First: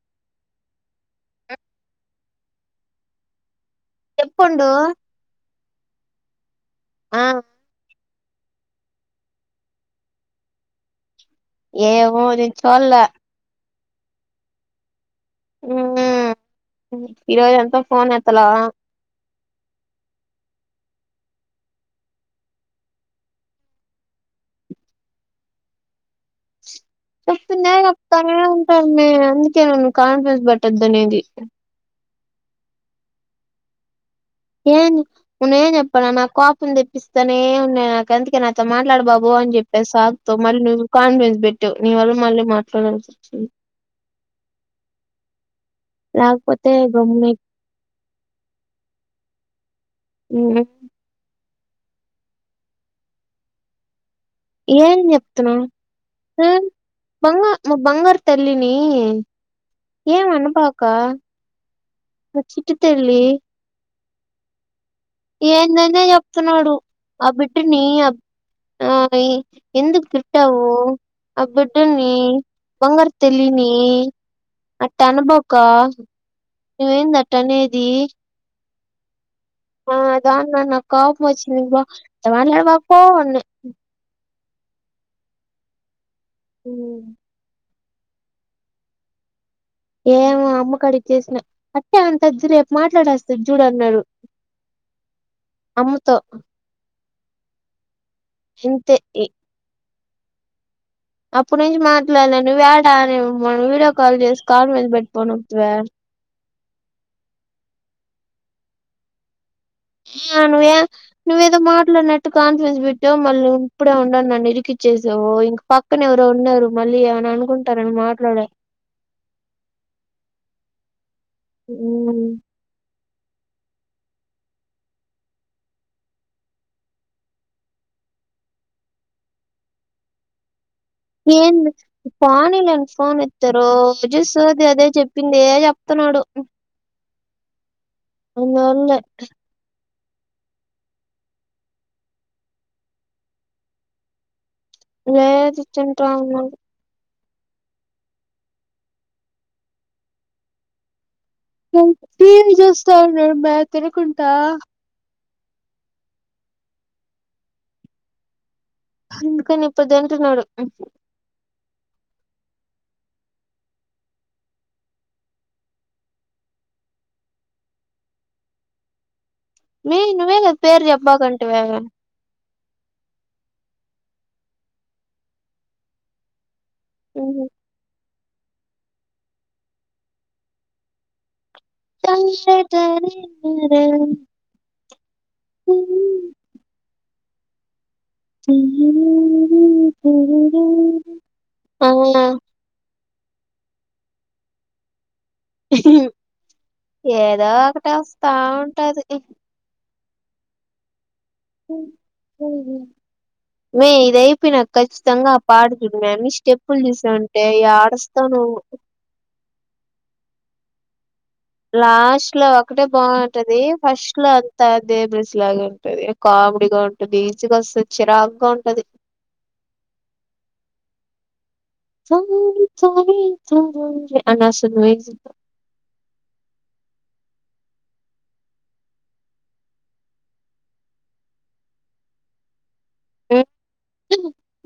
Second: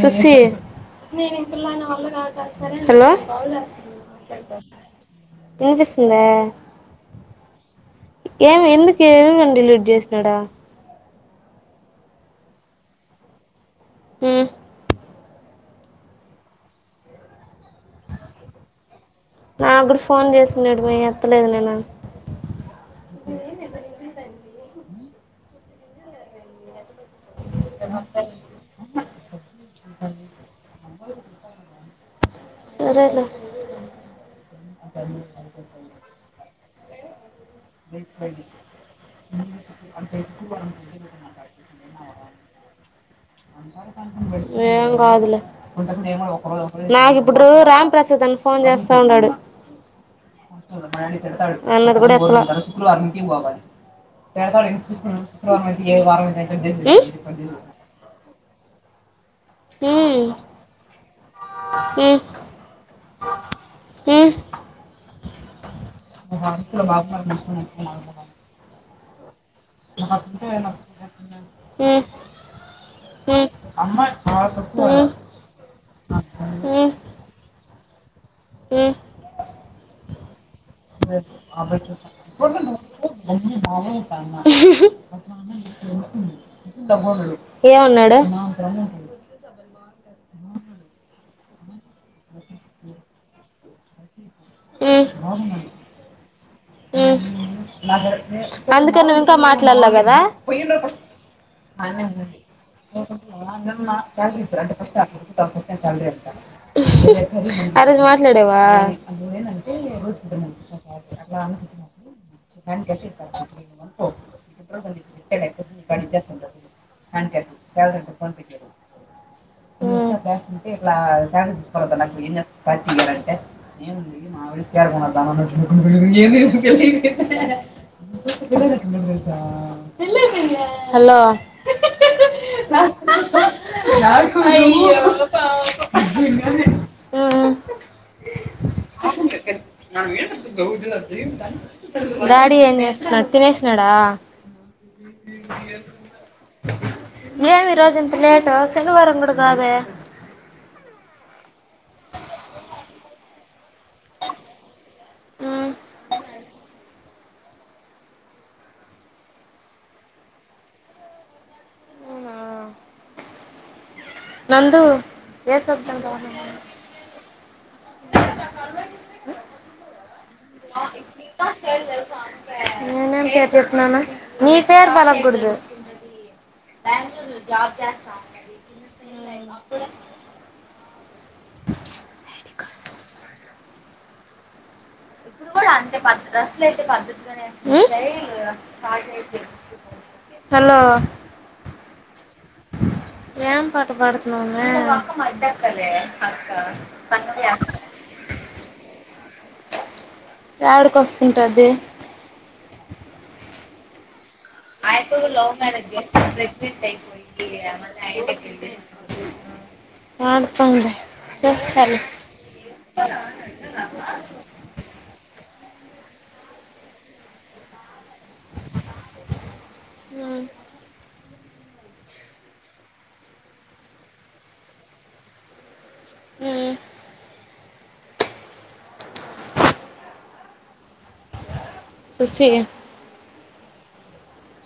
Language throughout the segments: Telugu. ససి నేను ఇం పిల్లన వాళ్ల కాద హలో చెప్పుండు ఏ తెస్తుంద ఆ ఏమి ఎందుకు ఎడండి లీట్ చేసన్నాడా ఏవో చోల్లే ఆ ఉ ఈరోజ ఎంతో ఫోన్ ఎత్తలా నా కూడాడు ఫోన్ చేసన్నాడు మే ఎత్తలేదు నేను చెప్ంది తనే ఉంటాంరే అందుకే కాన్ఫియూస్ పట్టది అనేది సరేలు ఏ ఉ ఏ ఎప్పుడు నా తెపిస్తాను ఉన్నా నాక అందుకే నాతో మాట్లాడ బాబు అని చెప్పే సాగుతో మళ్ళీ నువ్వు కాన్ఫిడెన్స్ పెట్టావు్ నీ వళ్ళు మళ్ళీ మాట్లాడాల్సి లేకపోతే గమ్మున నాకిప్పుడు రాంప్రసాద్ అన్న ఫోన్ చేస్తా ఉన్నాడు [unintelligible] మా డాడీ తిడతాడు అన్నది కూడా ఎత్తలా శుక్రవారం ఇంటికి పోవాలి ఏం చెప్తున్నావ్ ఆ బంగ మా బంగారు తల్లిని ఎం అనబాక మా చిట్టి తల్లి ఉమ్ ఏందేందో చెప్తున్నాడు ఆ బిడ్డని అ ఆ మీ ఎందుకు తిట్టావు ఆ బిడ్డని బంగారు తల్లిని అట్ట అనబాక ఉమ్ ఉమ్ నువ్వేంది అట్టనేది ఉమ్ ఆ అదా నన్నకవ్ [unintelligible] పోవన్ని ఇంటమ ఉమ్, ఏమన్నాడు ఏమో అమ్మ కడిగి చేసిన అట్టే అంటది చూడ్ రేప్ మాట్లాడస్తది చూడ్ అన్నరు ఉమ్ ఉమ్ ఇంతే అందుకే నువ్వు ఇంకా మాట్లాడలాగాద [inaudible] అప్పుటి నుంచి మాట్లాడ్లే నువ్వడా అని మని వీడియో కాల్ చేసి కాన్ఫరెన్స్ పెట్టుకోను వొత్తివ ఆ రోజు మాట్లాడావా ఇగ నువ్వే నువ్ మాట్లాడినట్టు కాన్ఫిడెన్స్ పెట్టావ్ మళ్ళీ ఇప్పుడే ఉండండనీ నన్ ఇరికిచ్చేసావ్ ఇంక పక్కన ఎవరో ఉన్నారు మళ్ళీ ఏమని అనుకుంటారని మాట్లాడా ఇలా టగజస్ ఉమ్. నాకున్న సాచగా ఏేముంది మా వెళ్ళి చేయరుకుా అ లి ఏంది పోనీలే అని ఫోన్ ఎత్తితే రోజు సోది అదే చెప్పింది ఏ చెప్తున్నాడు మ్మ్ నో అన్న [unintelligible] డాడి తినేస్నడా లేద్ తీన్టాండు ఏమి ఈరోజింత లేటు శనివారం గుడా కాదే టీవి చేస్తాన్నామ్మ తినకుంటా అ అందుకని ఇప్పడ్తీటున్నడు నందు ఏ సబ్ బంద మీ నువె గ పేరు చప్మాకంటీవి నేనేం పేర్చాపినాను నీ పేరు పలకుడ్దు బైన్గళూర్లో జాబ్ చేస్తాం ఇ అప్పుడ [unintelligible] ఆ ప్పుడు గుడా అంతే పద్ద్ద అస్లు అయితే పద్ధతి ఉ హలో [unintelligible] ఔన ఏం పాట పాడుతున్నవ్ మీ ఏదో ఒకటి ఒస్తా ఉంటది ఎడు కొస్ ఆ మీ ఇదై చెప్ప నాకు ఖచ్చితంగా ఆ పాట చూినన్ని స్టెప్పులు చూసా అంటే ఆడస్తా నువ్వు ఆ ప ఉంది లాస్ట్ లో ఒక్కటే బాగుంటది. ఫస్ట్ లో అంతా దే బెస్ లాగా ఉం. కామ్డీగా ఉంటందిచగా స చిరాక్గా ఉంటది ఉమ్ త త త అనాసును ఉ ససి ఏ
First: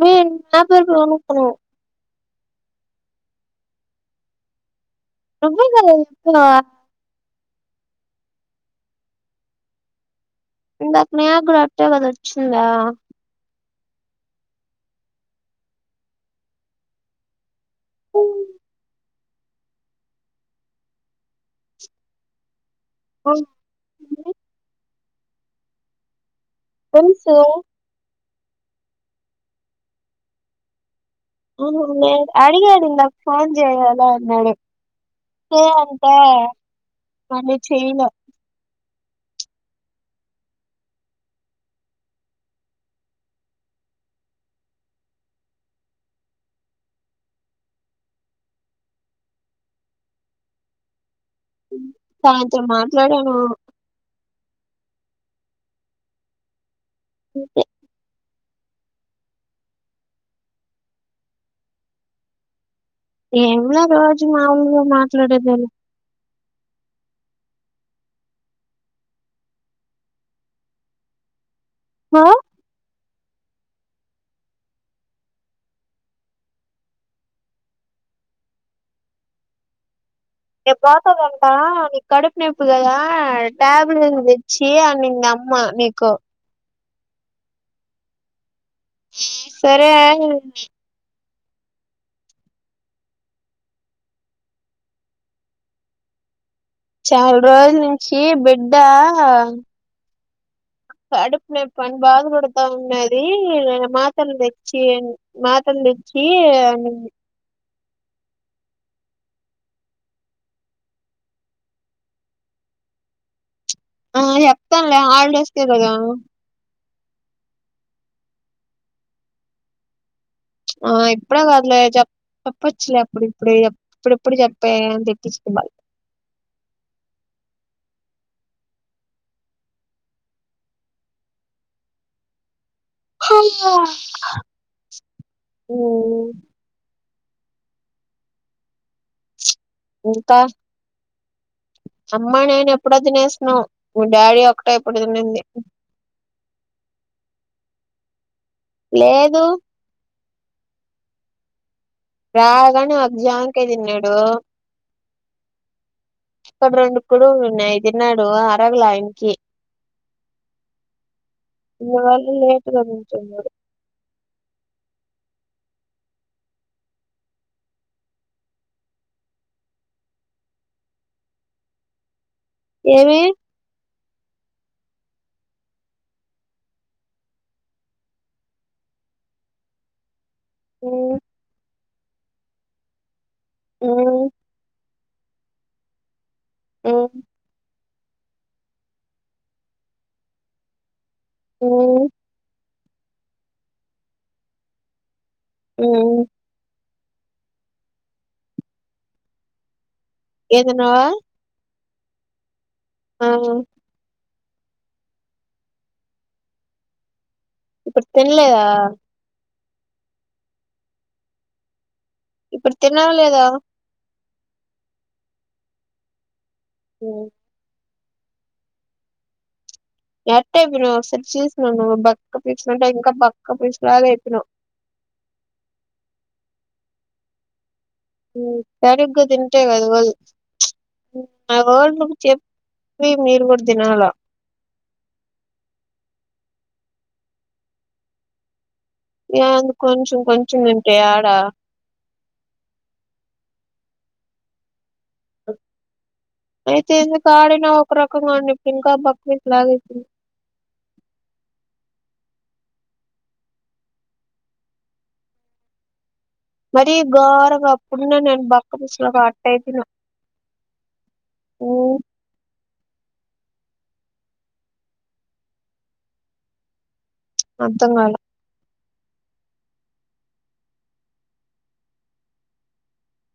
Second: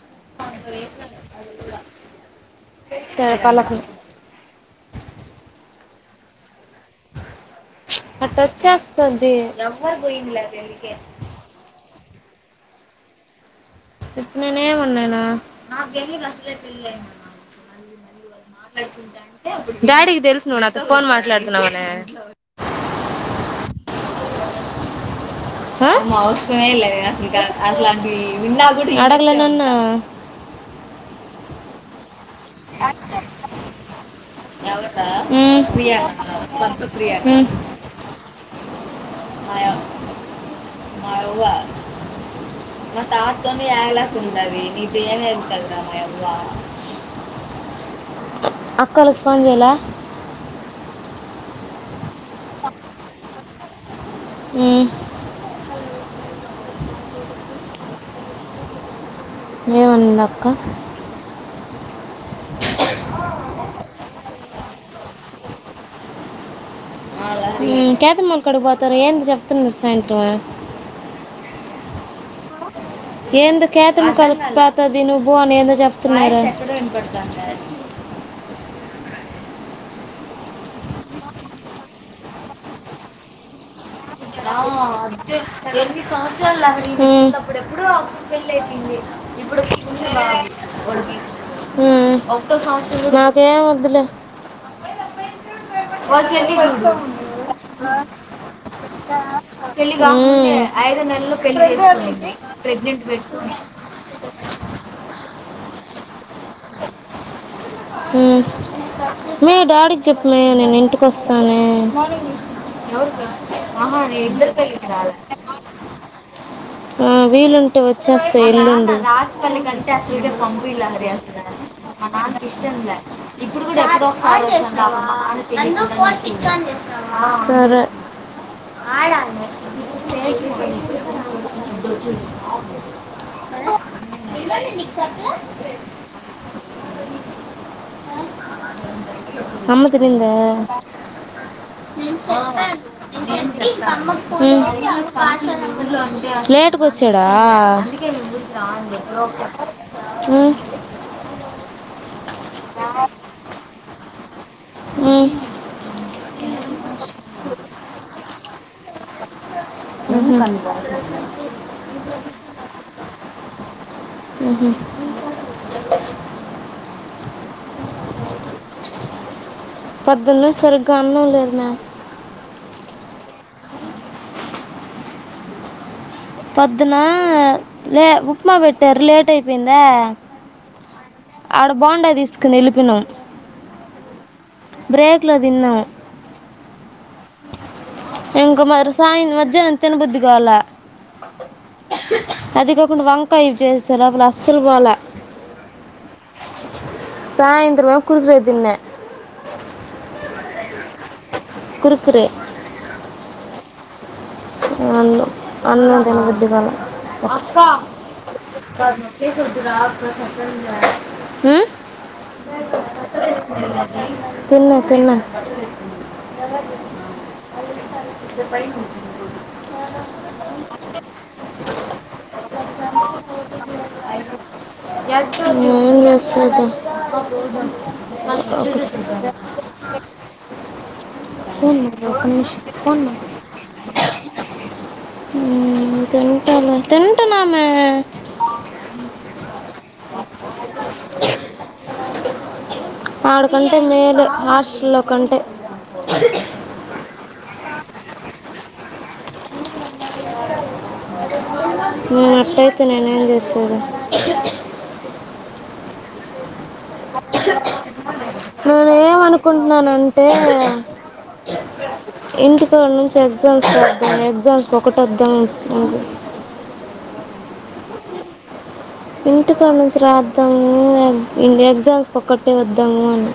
మ నాపేరు స పాలకు రొమ క అచ్చస్తుందిారు బంగ్ నాకు నాకు కూడా అట్లాగే దొరికి చింన్లా. ఇట్లానే ఉన్నదా. ఆహ్ మళ్లీ మళ్లీ వాళ్లు మాట్లాడుకుంటానే. డాడీకి తెలుసు నువ్వు నాతో ఫోన్ మాట్లాడుతున్నావు అని. ఉమ్ ఏంది. ఆహ్. అసలు ఏం లేవు కానీ తెలుసు ఇంకా అట్లాంటివి. అడగలే నన్ను. అవును ఉన్నాయిగా. అడిగాడు నాకు ఫోన్ చేయాలా అన్నాడు ఉమ్, ఏ అంతా మళీ చెయ్మ. మాయ ద్వీపం మా తాతతోని ఏగలాకు ఉండది నీది ఏమ ఆహ్ కదరా మావ్వ. అక్కలకు ఫోన్ చేయలే. దాంతో మాట్లాడాను. ఉమ్. ఆహ్. ఏముందక్క. ఎనిమిదవ రోజు మాముూలుగా మాట్లాడేదళ. కతమల్ కడు పోతారు ఏంటి చెప్తు నిసేంట్. ఎవరు. ఎందు కేతము కలిపోతది నువ్వు పో నేను చెప్తున్నాను. డాక్టర్ అంట నీకు కడుపు నొప్పి అంటగా టాబ్. ఈరోజు తేచ్చి అవి నిన్న అమ్మా ఆహ్ ‌నీకు. అప్పుడేప్పుడు అప్ చేయ్. అయిపోంది ఇప్పుడు సరే ఒకేసారి [unintelligible] ఉమ్ నాకేం వద్దులే. భోంచేతి ఈరోజు. చాలా రోజుల నుంచి బిడ్డ. ఉమ్మ్. కడుపు నోప్పీ అని బాధ పడతా ఉన్నది మాత్రలు తెచ్చి ఇయ్యండి. మాతన్ తెచ్చు. ఏ అని అంది. మీ డాడీకి చెప్పమే నేను ఇంటికోస్తానీ. ఆహ్ మళ్లీ చెప్తాములే హాలిడేస్ కి పోయాము ఆహ్ వీలుంటే వచ్చేస్తాయి ఎల్లుండి. ఆ ఇప్పుడే కాదులే చెప్ చెప్పొచ్చులే అప్పుడు ఇప్పుడు ఇప్పుడిప్పుడు చెప్పే అని తెప్పించుకోవాలి సరే. ఆడామే. చ హమ్మ నీకు చెప్పలే ఆ అమ్మ తినింద, ఇంకా అమ్మ నేను ఎప్పుడో తినేసినాం డాడీ ఉ ఒకటే ఇప్పుడు తినింది లేటుక్ వచ్చాడా. రా లోక లేదు హు రాగానె ఒకజ్జాంకాయ్ తిన్నాడు. ఉ అక్కడ రెండు కుడువులు ఉన్నాయ్, అయ్ తిన్నాడు అరగల ఆయన్కి ఉహు, వాళు లేట్గా నించున్నారు. హుహు, పొద్దున్నుంసరిగ్గ అన్నం లేద్ మె ఏమి పొద్దునా లే ఉప్మా పెట్టారు, లేట్ అయిపెయిందా. ఉ కడ బొండ తీసుక్కుని ఎల్లిపెయినం. ఊ బ్రేక్ లో తిన్నాం. హ్మ్ ఇంక మరి సాయం మజ్జానం తినబుద్ది కాలె. హ్మ్ అదిగ పుండు వంకాయ చేసార అప్పుడు అస్సల్ పొలె ఉ సాయంత్రమ కురుకురె దిన్న ఏంతిన్నవా. కురుక్కురే ఆ అన్ను, అన్నం తిన ఉద్ధిగాల ఇప్పుడు తిన్లేదా. ఉ ఇప్పుడు తినాల్ లేదా. తిన్న తిన్న ఉ పను ఎట్టైయ్ పొయినవ్ ఒసరి చీస్న నువు బక్క పీచునంక ఇంకా బక్క పిచులాగ అయ్ పినవ్. బ అ తరుగ్గ తింటే కదవొల్, ఆవొల్ చె ప్పి మీరుకు తని తింటనమే ఏంది కొంచెం కొంచం తింటే యాడా అంటే మేలు హోస్ట్ లో కంటే అయితే ఎందు ఆడినా ఒక రకంగా ఉం ఇంకా బక్వి లాగ మేనట్టయితే నేనేం చేశాడు మర గారగా అప్పుడున్న నేను బక్క పసులా అట్ట అయిపోయిన ఇంటికాడ నుంచి ఎగ్జామ్స్ ఎగ్జామ్స్ ఒకటి వద్దాం అర్థం కాాల ఇంటికాడ నుంచి రాద్దాము ఎగ్జామ్స్కి ఒక్కటే వద్దాము అని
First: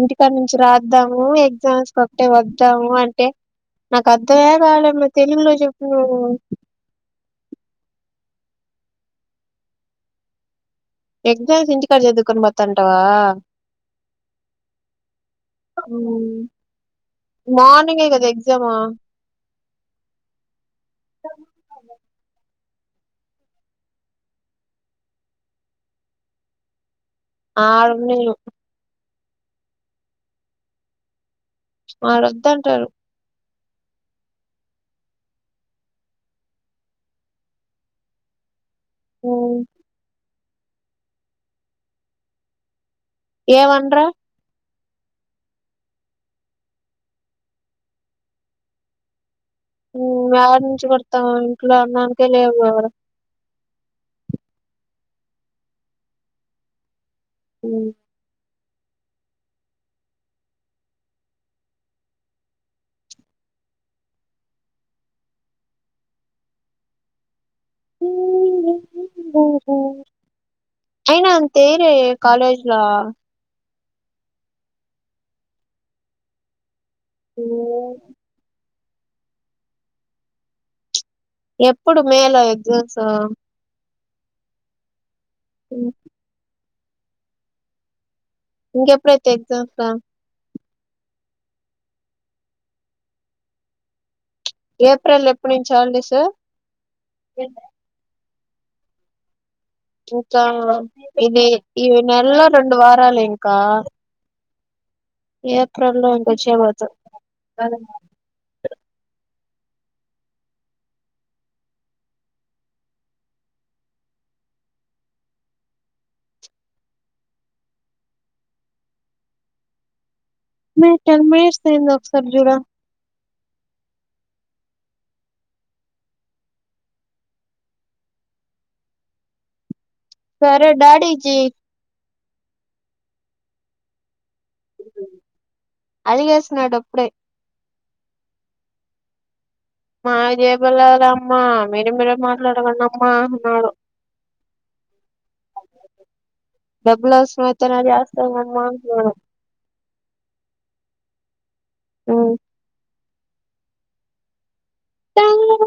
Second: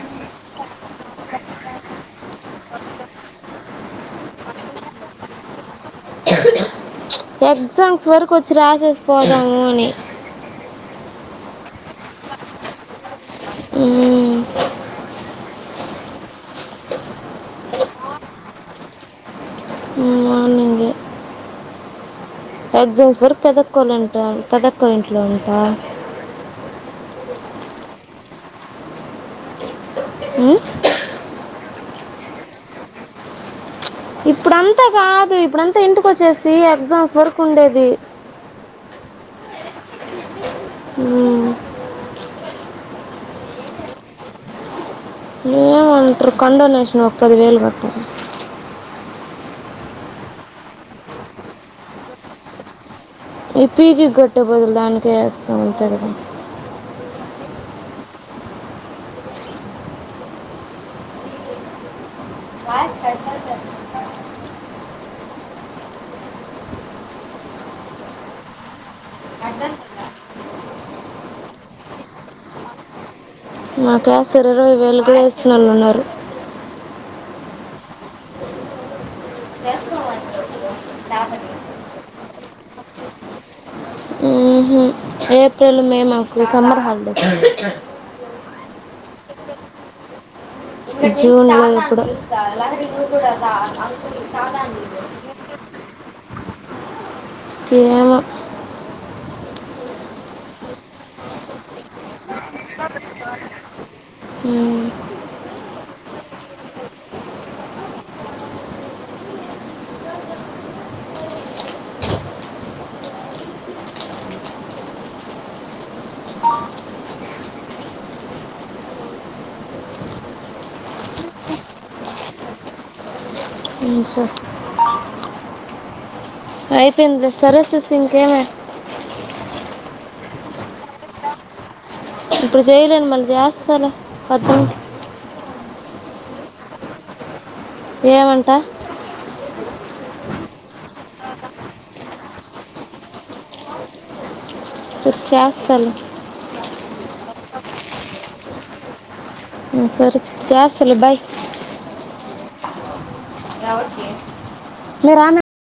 ఇంటికాడ నుంచి రా వద్దాము ఎగ్జామ్స్ ఒకటే వద్దాము అంటే నాకు అర్థమే [unintelligible] మ తెలుగులో చెప్ [unintelligible] ఎగజామ్స్ వరకు వచ్చి రాసేస్ పోదాము అని ఎగ్జామ్స్ ఇంటి ఇంటి కాడా చదువుకొని పోతాంటావా ఉమ్, మార్నింగే కదా ఎగ్జామ్ ఉ అడి [unintelligible] చ ఎగ్జామ్స్ వరకు పెదక్కోళ్లుంటా పెదక్కో ఇంట్లో ఉంటా ఆరు నెలలు అ వాారు వద్దంటారు ఇప్పుడంతా కాదు ఇప్పుడంతా ఇంటిక వచ్చేసి ఎగ్జామ్స్ వరకు ఉండేది ఓ హమ్ ఏ మన్ర ఏమంటారు కండోనేషన్ ఒక పది వేలు కట్ట వడి నుంచి కొడతాం ఇంట్లో అన్నానికే లేవు ఎవరు ఈ ప్పీజి కట్టే బదలు దానికే వేస్తామం అంతే కదా అ కాయ స్పషల్ చె [inaudible] [unintelligible] ఉ అడ [inaudible] చైరే కాలేజ్లా మాకే శరీర వేలు కూడా వేస్తుినళ్ళు ఉన్నారు [inaudible] [unintelligible] [inaudible] వస మ [inaudible] ఎప్పుడు మేల ఎగ్జామ్స్ ఉహు ఏప్రిల్ మే మాకు సమర్ హల్డే ఇంక ఎప్పుడైతే ఎగ్జామ్స్ జూన్ ఓ ఎప్పుడు ఏప్రిల్ ఎప్పుడు నుంచి హాలిడేస్ ఏమో ఇంకా ఇది ఇ నెలలో రెండు వారాలు ఇంకా హమ్ ఏప్రిల్ లో ఇంకొ చే పోతు [inaudible] మ చర్మష్ స అక్సర్ జుడా స అయిపోంద సరస తంకమ సరే డాడీకి సరే వద్దు నడు ఇప్పుడే ఏమంట మా చదవండి అమ్మా సరే చేస్తాలే డబ్బలు అవసరం ఉంటేనే జాస్త అయి మమ్మా బ సరే చేస్తలే బాయ్ అవు ఎవరికి నేను రానా